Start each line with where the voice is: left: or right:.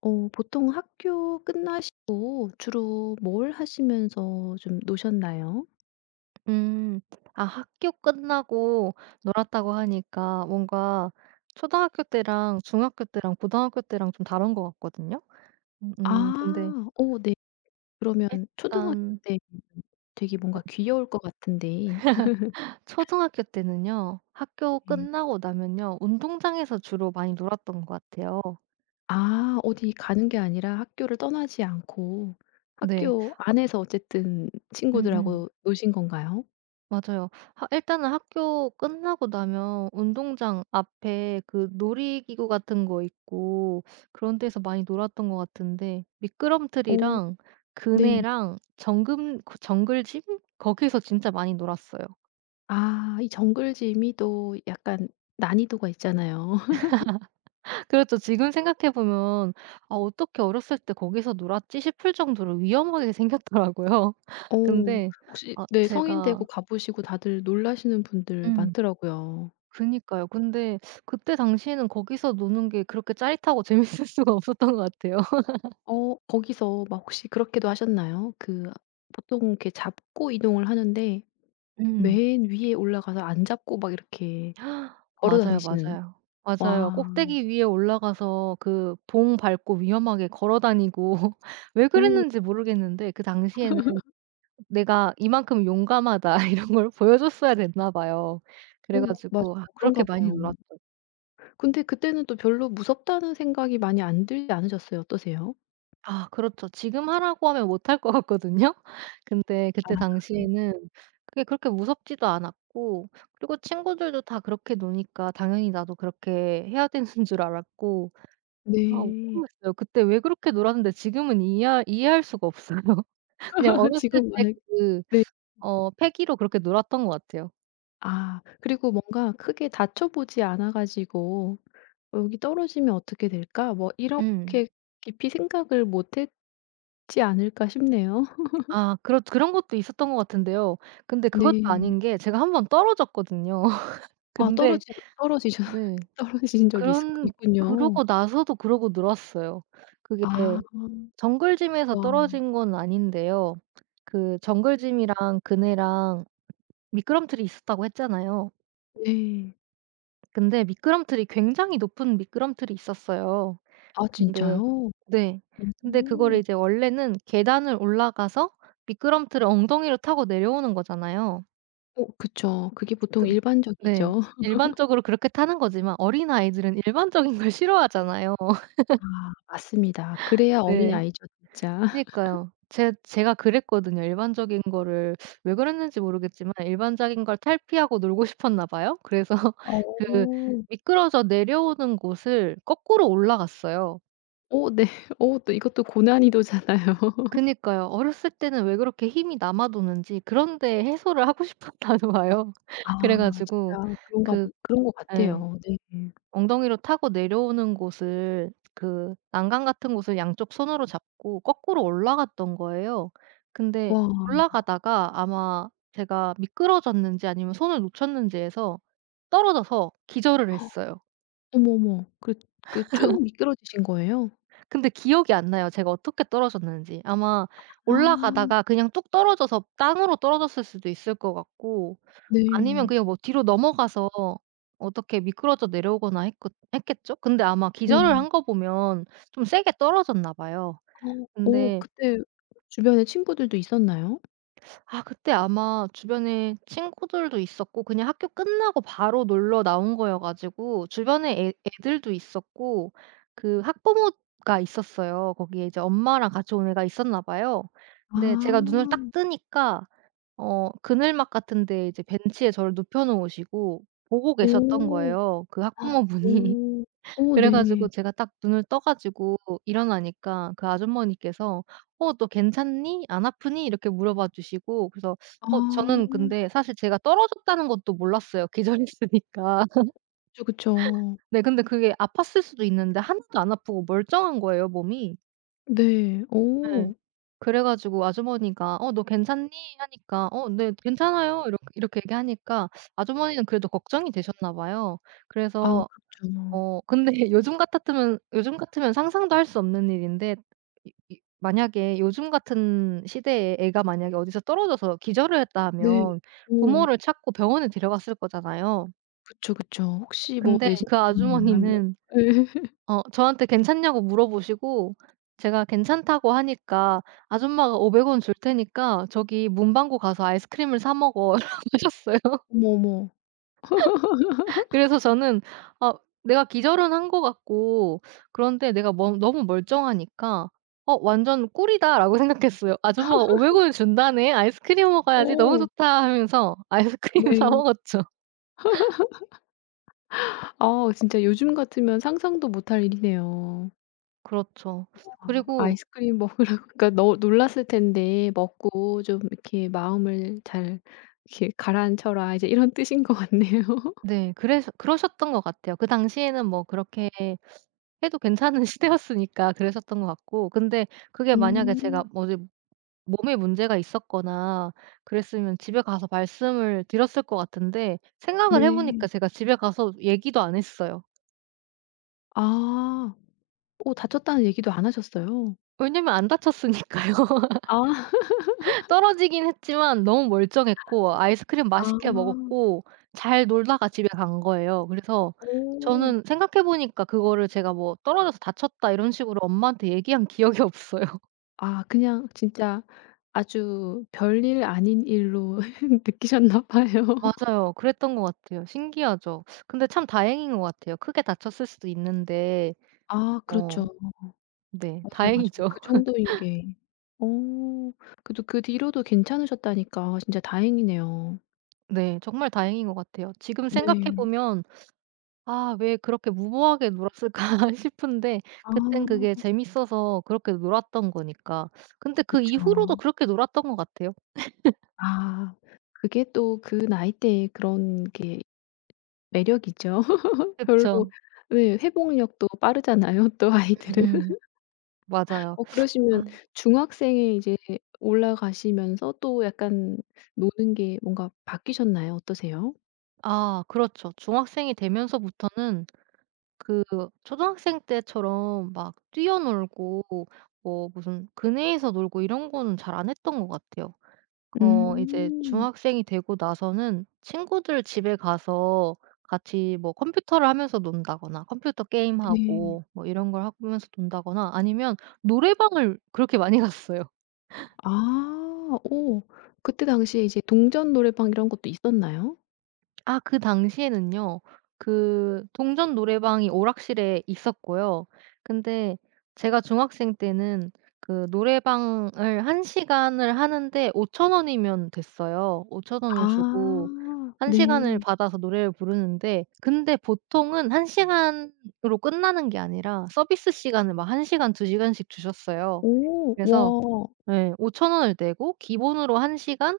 left: 보통 학교 끝나시고 주로 뭘 하시면서 좀 노셨나요?
right: 음. 아 학교 끝나고 놀았다고 하니까 뭔가 초등학교 때랑 중학교 때랑 고등학교 때랑 좀 다른 것 같거든요.
left: 아.
right: 근데
left: 네. 그러면 초등학교
right: 일단
left: 때 되게 뭔가 귀여울 것 같은데
right: 초등학교 때는요. 학교
left: 네.
right: 끝나고 나면요. 운동장에서 주로 많이 놀았던 것 같아요.
left: 아 어디 가는 게 아니라 학교를 떠나지 않고
right: 네.
left: 학교 안에서 어쨌든
right: 음음.
left: 친구들하고 노신 건가요?
right: 맞아요. 하 일단은 학교 끝나고 나면 운동장 앞에 그 놀이기구 같은 거 있고 그런 데서 많이 놀았던 것 같은데
left: 어
right: 미끄럼틀이랑
left: 네.
right: 그네랑 정금 그 정글짐 거기서 진짜 많이 놀았어요.
left: 아 이 정글짐이 또 약간 난이도가 있잖아요.
right: 그렇죠. 지금 생각해 보면 '아 어떻게 어렸을 때 거기서 놀았지?' 싶을 정도로 위험하게 생겼더라고요.
left: 어
right: 근데
left: 혹시
right: 아
left: 네, 성인 되고
right: 제가
left: 가 보시고 다들 놀라시는 분들
right: 음.
left: 많더라고요.
right: 그니까요. 근데 그때 당시에는 거기서 노는 게 그렇게 짜릿하고 재밌을 수가 없었던 것 같아요.
left: 거기서 막 혹시 그렇게도 하셨나요? 보통 이렇게 잡고 이동을 하는데
right: 음.
left: 맨 위에 올라가서 안 잡고 막 이렇게 걸어
right: 맞아요,
left: 다니시는.
right: 맞아요. 맞아요.
left: 와.
right: 꼭대기 위에 올라가서 그 봉 밟고 위험하게 걸어 다니고 왜
left: 오.
right: 그랬는지 모르겠는데 그 당시에는 '내가 이만큼 용감하다.' 이런 걸 보여줬어야 됐나 봐요. 그래
left: 오 맞아요.
right: 가지고 아 그렇게
left: 그런가
right: 많이
left: 봐요.
right: 놀았죠.
left: 근데 그때는 또 별로 무섭다는 생각이 많이 안 들지 않으셨어요? 어떠세요?
right: 아 그렇죠. 지금 하라고 하면 못할 것 같거든요. 근데 그때
left: 아.
right: 당시에는 그게 그렇게 무섭지도 않았고 그리고 친구들도 다 그렇게 노니까 당연히 나도 그렇게 해야 되는 줄 알았고 아
left: 네.
right: 모르겠어요. 그때 왜 그렇게 놀았는데 지금은 이해하 이해할 수가 없어요. 그냥 어렸을
left: 지금
right: 때
left: 만약,
right: 그
left: 네.
right: 어 패기로 그렇게 놀았던 것 같아요.
left: 아 그리고 뭔가 크게 다쳐 보지 않아 가지고 '어 여기 떨어지면 어떻게 될까?' 뭐
right: 음.
left: 이렇게 깊이 생각을 못 했지 않을까 싶네요.
right: 아 그렇 그런 것도 있었던 것 같은데요. 근데 그것도
left: 네.
right: 아닌 게 제가 한 번 떨어졌거든요.
left: 아
right: 근데
left: 떨어지 떨어지셔
right: 네.
left: 떨어지신 적이 있었
right: 그런
left: 있군요.
right: 그러고 나서도 그러고 늘었어요. 그게
left: 아.
right: 정글짐에서
left: 와.
right: 떨어진 건 아닌데요. 그 정글짐이랑 그네랑 미끄럼틀이 있었다고 했잖아요.
left: 네.
right: 근데 미끄럼틀이 굉장히 높은 미끄럼틀이 있었어요.
left: 아
right: 근데
left: 진짜요?
right: 네. 근데 그거를
left: 오.
right: 이제 원래는 계단을 올라가서 미끄럼틀을 엉덩이로 타고 내려오는 거잖아요.
left: 그쵸. 그게 보통
right: 근 네.
left: 일반적이죠.
right: 일반적으로 그렇게 타는 거지만 어린아이들은 일반적인 걸 싫어하잖아요.
left: 아 맞습니다. 그래야
right: 네.
left: 어린아이죠 진짜.
right: 그니까요. 제 제가 그랬거든요. 일반적인 거를 왜 그랬는지 모르겠지만 일반적인 걸 탈피하고 놀고 싶었나 봐요. 그래서
left: 어.
right: 그 미끄러져 내려오는 곳을 거꾸로 올라갔어요.
left: 어 네. 어 또 이것도 고난이도잖아요.
right: 그니까요. 어렸을 때는 왜 그렇게 힘이 남아도는지 그런 데 해소를 하고 싶었나 봐요.
left: 아
right: 그래 가지고
left: 진짜.
right: 그
left: 그런 것
right: 예.
left: 같아요. 네.
right: 엉덩이로 타고 내려오는 곳을 그 난간 같은 곳을 양쪽 손으로 잡고 거꾸로 올라갔던 거예요. 근데
left: 와.
right: 올라가다가 아마 제가 미끄러졌는지 아니면 손을 놓쳤는지 해서 떨어져서 기절을 했어요.
left: 어머, 어머. 그 쭉 미끄러지신 거예요?
right: 근데 기억이 안 나요, 제가 어떻게 떨어졌는지. 아마
left: 아.
right: 올라가다가 그냥 뚝 떨어져서 땅으로 떨어졌을 수도 있을 것 같고 아니면
left: 네.
right: 그냥 뭐 뒤로 넘어가서 어떻게 미끄러져 내려오거나 했겠죠? 근데 아마
left: 네.
right: 기절을 한 거 보면 좀 세게 떨어졌나 봐요.
left: 어. 오
right: 근데
left: 그때 주변에 친구들도 있었나요?
right: 아 그때 아마 주변에 친구들도 있었고 그냥 학교 끝나고 바로 놀러 나온 거여 가지고 주변에 애 애들도 있었고 그 학부모가 있었어요. 거기에 이제 엄마랑 같이 온 애가 있었나 봐요. 근데 제가 눈을 딱
left: 아.
right: 뜨니까 어 그늘막 같은 데 이제 벤치에 저를 눕혀 놓으시고 보고 계셨던
left: 오.
right: 거예요, 그 학부모분이.
left: 오. 오
right: 그래 가지고
left: 네.
right: 제가 딱 눈을 떠 가지고 일어나니까 그 아주머니께서 "어 너 괜찮니? 안 아프니?" 이렇게 물어봐 주시고 그래서 어 저는
left: 아.
right: 근데 사실 제가 떨어졌다는 것도 몰랐어요, 기절했으니까.
left: 그쵸, 그쵸.
right: 네 근데 그게 아팠을 수도 있는데 하나도 안 아프고 멀쩡한 거예요, 몸이.
left: 네.
right: 예.
left: 오.
right: 그래 가지고 아주머니가 "어 너 괜찮니?" 하니까 "어 네 괜찮아요." 이렇게 이렇게 얘기하니까 아주머니는 그래도 걱정이 되셨나 봐요.
left: 아
right: 그래서
left: 그렇죠.
right: 어 근데 요즘 같았으면 요즘 같으면 상상도 할 수 없는 일인데 이 만약에 요즘 같은 시대에 애가 만약에 어디서 떨어져서 기절을 했다
left: 네.
right: 하면
left: 오.
right: 부모를 찾고 병원에 데려갔을 거잖아요.
left: 그쵸, 그쵸. 혹시 뭐
right: 근데 그
left: 내신이나 뭐,
right: 아주머니는
left: 예.
right: 어 저한테 괜찮냐고 물어보시고 제가 괜찮다고 하니까 "아줌마가 500 줄 테니까 저기 문방구 가서 아이스크림을 사 먹어." 라고 하셨어요.
left: 어머, 어머.
right: 그래서 저는 아 내가 기절은 한 것 같고 그런데 내가 뭐 너무 멀쩡하니까 '어 완전 꿀이다.'라고 생각했어요. '아줌마가 500 을 준다네. 아이스크림 먹어야지. 너무
left: 어
right: 좋다.' 하면서 아이스크림 사
left: 네.
right: 먹었죠.
left: 아 진짜 요즘 같으면 상상도 못할 일이네요.
right: 그렇죠.
left: 아
right: 그리고
left: 아이스크림 먹으라고 그러니까 너 놀랐을 텐데 "먹고 좀 이렇게 마음을 잘 이렇게 가라앉혀라." 이제 이런 뜻인 것 같네요.
right: 네 그래서 그러셨던 것 같아요. 그 당시에는 뭐 그렇게 해도 괜찮은 시대였으니까 그랬었던 것 같고 근데 그게 만약에 제가
left: 음.
right: 뭐제 몸에 문제가 있었거나 그랬으면 집에 가서 말씀을 드렸을 것 같은데 생각을 해 보니까
left: 네.
right: 제가 집에 가서 얘기도 안 했어요.
left: 아. 오 다쳤다는 얘기도 안 하셨어요?
right: 왜냐면 안 다쳤으니까요.
left: 아.
right: 떨어지긴 했지만 너무 멀쩡했고 아이스크림
left: 아.
right: 맛있게 먹었고 잘 놀다가 집에 간 거예요. 그래서
left: 오.
right: 저는 생각해 보니까 그거를 제가 뭐 "떨어져서 다쳤다." 이런 식으로 엄마한테 얘기한 기억이 없어요.
left: 아 그냥 진짜 아주 별일 아닌 일로 느끼셨나 봐요.
right: 맞아요. 그랬던 것 같아요. 신기하죠. 근데 참 다행인 것 같아요. 크게 다쳤을 수도 있는데
left: 아
right: 어
left: 그렇죠.
right: 네
left: 맞아요, 맞아요.
right: 다행이죠.
left: 그 정도인 게, 어 그래도 그 뒤로도 괜찮으셨다니까 진짜 다행이네요.
right: 네 정말 다행인 것 같아요. 지금 생각해
left: 네.
right: 보면 '아 왜 그렇게 무모하게 놀았을까?' 싶은데 그땐 그게
left: 아
right: 재밌어서 그렇게 놀았던 거니까. 근데 그 이후로도
left: 그쵸.
right: 그렇게 놀았던 것 같아요.
left: 아 그게 또 그 나이대에 그런 게 매력이죠. 별로,
right: 그쵸.
left: 네 회복력도 빠르잖아요 또 아이들은.
right: 음음. 맞아요.
left: 어 그러시면
right: 아
left: 중학생에 이제 올라가시면서 또 약간 노는 게 뭔가 바뀌셨나요? 어떠세요?
right: 아 그렇죠. 중학생이 되면서부터는 그 초등학생 때처럼 막 뛰어놀고 뭐 무슨 그네에서 놀고 이런 거는 잘 안 했던 것 같아요. 어 이제
left: 음.
right: 중학생이 되고 나서는 친구들 집에 가서 같이 뭐 컴퓨터를 하면서 논다거나 컴퓨터
left: 네.
right: 게임하고 뭐 이런 걸 하면서 논다거나 아니면 노래방을 그렇게 많이 갔어요.
left: 아 오. 그때 당시에 이제 동전 노래방 이런 것도 있었나요?
right: 아 그 당시에는요. 그 동전 노래방이 오락실에 있었고요. 근데 제가 중학생 때는 그 노래방을 1 시간을 하는데 5,000 원이면 됐어요. 5,000 원을 주고
left: 아
right: 1
left: 네.
right: 시간을 받아서 노래를 부르는데 근데 보통은 1 시간으로 끝나는 게 아니라 서비스 시간을 막 1 시간, 2 시간씩 주셨어요.
left: 오.
right: 그래서
left: 와.
right: 예. 5천 원을 내고 기본으로 1 시간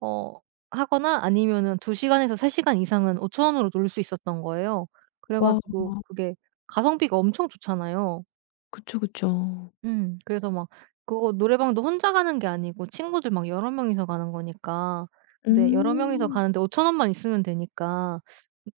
right: 어 하거나 아니면은 2 시간에서 3 시간 이상은 5천 원으로 놀 수 있었던 거예요. 그래
left: 와.
right: 가지고 그게 가성비가 엄청 좋잖아요.
left: 그쵸, 그쵸.
right: 음. 그래서 막 그거 노래방도 혼자 가는 게 아니고 친구들 막 여러 명이서 가는 거니까. 근데 여러 명이서
left: 음.
right: 가는데 5천 원만 있으면 되니까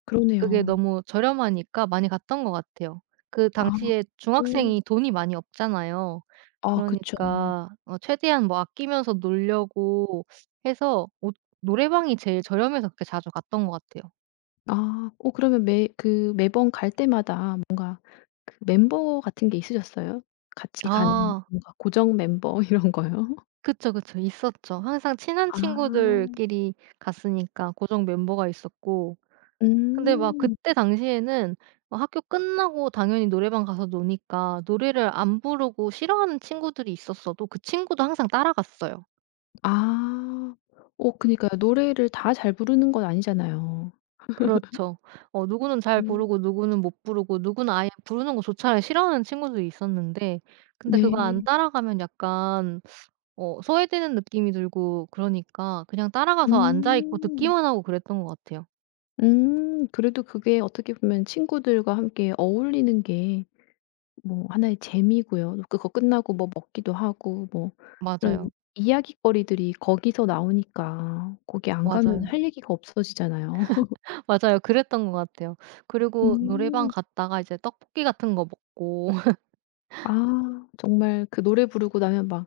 left: 그러네요.
right: 그게 너무 저렴하니까 많이 갔던 것 같아요. 그
left: 아.
right: 당시에
left: 오.
right: 중학생이 돈이 많이 없잖아요.
left: 아 그쵸.
right: 그러니까 어 최대한 뭐 아끼면서 놀려고 해서 옷 노래방이 제일 저렴해서 그렇게 자주 갔던 것 같아요.
left: 아. 어 그러면 매 그 매번 갈 때마다 뭔가 그 멤버 같은 게 있으셨어요? 같이 가는
right: 아.
left: 뭔가 고정 멤버 이런 거요?
right: 그쵸, 그쵸. 있었죠. 항상 친한
left: 아.
right: 친구들끼리 갔으니까 고정 멤버가 있었고 근데 막
left: 음.
right: 그때 당시에는 막 학교 끝나고 당연히 노래방 가서 노니까 노래를 안 부르고 싫어하는 친구들이 있었어도 그 친구도 항상 따라갔어요.
left: 아. 어 그니까요. 노래를 다 잘 부르는 건 아니잖아요.
right: 그렇죠. 어 누구는 잘
left: 어.
right: 부르고 누구는 못 부르고 누구는 아예 부르는 거조차 싫어하는 친구도 있었는데 근데 그거 안
left: 네.
right: 따라가면 약간 어 소외되는 느낌이 들고 그러니까 그냥 따라가서 앉아 있고
left: 음.
right: 듣기만 하고 그랬던 것 같아요.
left: 음. 그래도 그게 어떻게 보면 친구들과 함께 어울리는 게 뭐 하나의 재미고요. 또 그거 끝나고 뭐 먹기도 하고 뭐 이런
right: 맞아요.
left: 이야깃거리들이 거기서 나오니까 거기 안 가면
right: 맞아요.
left: 할 얘기가 없어지잖아요.
right: 맞아요. 그랬던 것 같아요. 그리고 노래방
left: 음.
right: 갔다가 이제 떡볶이 같은 거 먹고
left: 아 정말 그 노래 부르고 나면 막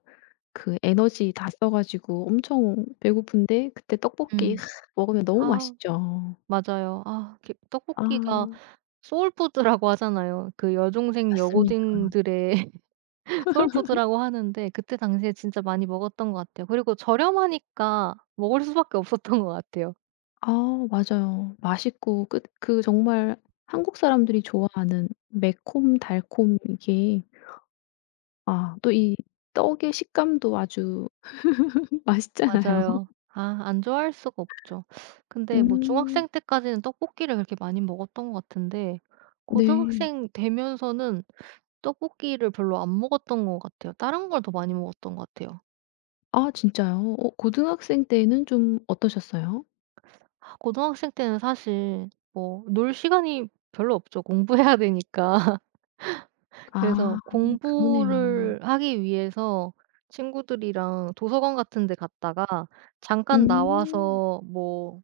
left: 그 에너지 다 써 가지고 엄청 배고픈데 그때 떡볶이
right: 음.
left: 먹으면 너무
right: 아
left: 맛있죠.
right: 맞아요. 아
left: 아
right: 떡볶이가 소울푸드라고 하잖아요. 그 여중생
left: 맞습니다.
right: 여고딩들의 소울푸드라고 하는데 그때 당시에 진짜 많이 먹었던 것 같아요. 그리고 저렴하니까 먹을 수밖에 없었던 것 같아요.
left: 아 맞아요. 맛있고 그 정말 한국 사람들이 좋아하는 매콤달콤 이게, 아 또 이 떡의 식감도 아주 맛있잖아요.
right: 맞아요. 아 안 좋아할 수가 없죠. 근데 뭐
left: 음.
right: 중학생 때까지는 떡볶이를 그렇게 많이 먹었던 것 같은데
left: 네.
right: 고등학생 되면서는 떡볶이를 별로 안 먹었던 것 같아요. 다른 걸 더 많이 먹었던 것 같아요.
left: 아 진짜요? 어 고등학생 때는 좀 어떠셨어요?
right: 고등학생 때는 사실 뭐 놀 시간이 별로 없죠. 공부해야 되니까. 그래서
left: 아 그러네요.
right: 공부를 하기 위해서 친구들이랑 도서관 같은 데 갔다가 잠깐
left: 음.
right: 나와서 뭐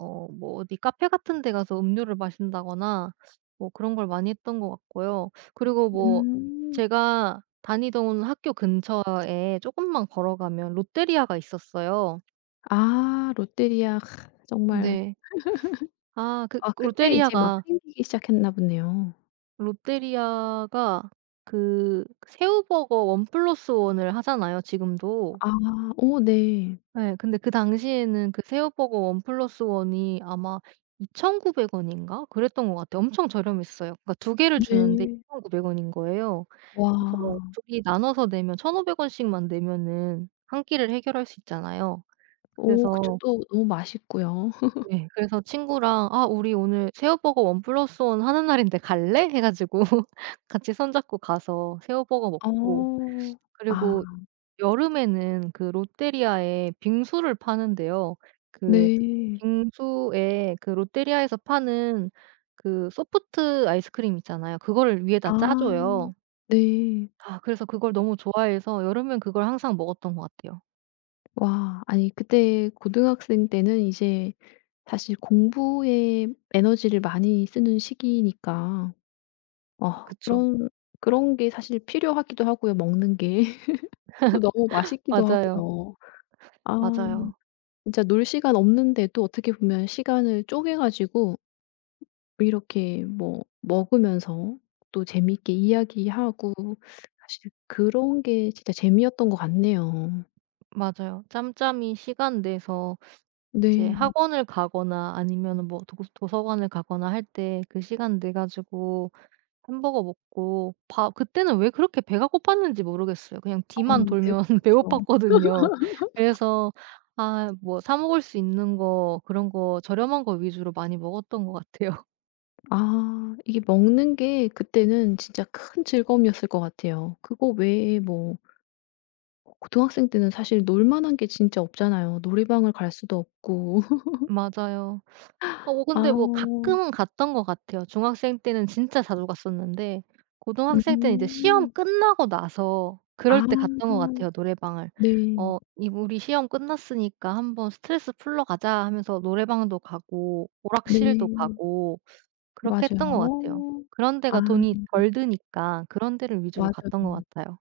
right: 어 뭐 어디 카페 같은 데 가서 음료를 마신다거나 뭐 그런 걸 많이 했던 것 같고요. 그리고 뭐
left: 음.
right: 제가 다니던 학교 근처에 조금만 걸어가면 롯데리아가 있었어요.
left: 아 롯데리아 크, 정말.
right: 네. 아 그
left: 아 그때 이제 막
right: 롯데리아가
left: 생기기 시작했나 보네요.
right: 롯데리아가 그 새우버거 1 플러스 1을 하잖아요 지금도.
left: 아 오 네.
right: 네, 근데 그 당시에는 그 새우버거 1 플러스 1이 아마 2,900 원인가 그랬던 것 같아요. 엄청 저렴했어요. 그러니까 두 개를 주는데
left: 네.
right: 2,900 원인 거예요. 그래서
left: 와.
right: 둘이 나눠서 내면 1,500 원씩만 내면은 한 끼를 해결할 수 있잖아요.
left: 오 그쵸.
right: 그래서
left: 또 너무 맛있고요.
right: 네, 그래서 친구랑 "아 우리 오늘 새우버거 1 플러스 1 하는 날인데 갈래?" 해 가지고 같이 손 잡고 가서 새우버거 먹고
left: 어. 아
right: 그리고 여름에는 그 롯데리아에 빙수를 파는데요. 그
left: 네.
right: 빙수에 그 롯데리아에서 파는 그 소프트 아이스크림 있잖아요. 그거를 위에다 짜
left: 아
right: 줘요.
left: 네.
right: 아 그래서 그걸 너무 좋아해서 여름엔 그걸 항상 먹었던 것 같아요.
left: 와. 아니 그때 고등학생 때는 이제 사실 공부에 에너지를 많이 쓰는 시기니까, 어
right: 그쵸.
left: 그런 그런 게 사실 필요하기도 하고요, 먹는 게. 또 너무 맛있기도
right: 맞아요.
left: 하고요. 아
right: 맞아요.
left: 진짜 놀 시간 없는데도 어떻게 보면 시간을 쪼개 가지고 이렇게 뭐 먹으면서 또 재미있게 이야기하고 사실 그런 게 진짜 재미였던 것 같네요.
right: 맞아요. 짬짬이 시간 내서 이제
left: 네.
right: 학원을 가거나 아니면은 뭐 도서관을 가거나 할 때 그 시간 내 가지고 햄버거 먹고 밥 그때는 왜 그렇게 배가 고팠는지 모르겠어요. 그냥 뒤만
left: 아유
right: 돌면
left: 배고프죠.
right: 배고팠거든요. 그래서 아 뭐 사 먹을 수 있는 거 그런 거 저렴한 거 위주로 많이 먹었던 것 같아요.
left: 아 이게 먹는 게 그때는 진짜 큰 즐거움이었을 것 같아요. 그거 외에 뭐 고등학생 때는 사실 놀 만한 게 진짜 없잖아요. 노래방을 갈 수도 없고.
right: 맞아요. 어
left: 아.
right: 근데 뭐 가끔은 갔던 것 같아요. 중학생 때는 진짜 자주 갔었는데 고등학생 때는 이제 시험
left: 음.
right: 끝나고 나서 그럴
left: 아.
right: 때 갔던 것 같아요, 노래방을.
left: 네.
right: 어 이 "우리 시험 끝났으니까 한번 스트레스 풀러 가자." 하면서 노래방도 가고 오락실도
left: 네.
right: 가고 그렇게
left: 맞아요.
right: 했던 것 같아요.
left: 어.
right: 그런
left: 아
right: 데가 돈이 덜 드니까 그런 데를 위주로 갔던 것
left: 맞아요.
right: 같아요.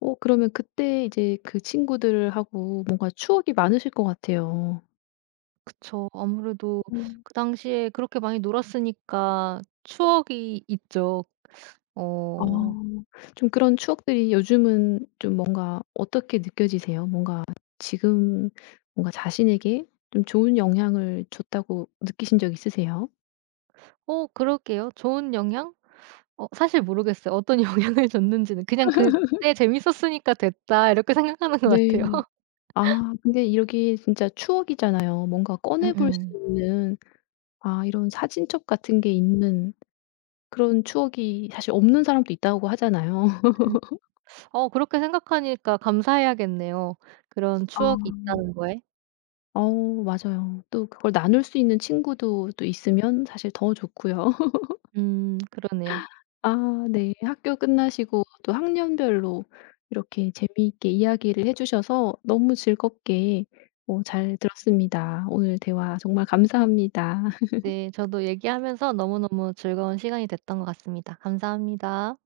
left: 어 그러면 그때 이제 그 친구들하고 뭔가 추억이 많으실 것 같아요.
right: 그쵸. 아무래도
left: 어.
right: 그 당시에 그렇게 많이 놀았으니까 추억이 있죠.
left: 아.
right: 어.
left: 좀 그런 추억들이 요즘은 좀 뭔가 어떻게 느껴지세요? 뭔가 지금 뭔가 자신에게 좀 좋은 영향을 줬다고 느끼신 적 있으세요?
right: 어 그러게요. 좋은 영향? 어 사실 모르겠어요. 어떤 영향을 줬는지는. 그냥 '그때 재밌었으니까 됐다.' 이렇게 생각하는 것 같아요.
left: 네. 아 근데 이렇게 진짜 추억이잖아요. 뭔가 꺼내 볼 수
right: 음
left: 있는 아 이런 사진첩 같은 게 있는 그런 추억이 사실 없는 사람도 있다고 하잖아요.
right: 음. 어 그렇게 생각하니까 감사해야겠네요. 그런
left: 아.
right: 추억이 있다는 거에.
left: 어 맞아요. 또 그걸 나눌 수 있는 친구도 또 있으면 사실 더 좋고요.
right: 그러네요.
left: 아 네. 학교 끝나시고 또 학년별로 이렇게 재미있게 이야기를 해 주셔서 너무 즐겁게 어 잘 들었습니다. 오늘 대화 정말 감사합니다.
right: 네. 저도 얘기하면서 너무너무 즐거운 시간이 됐던 것 같습니다. 감사합니다.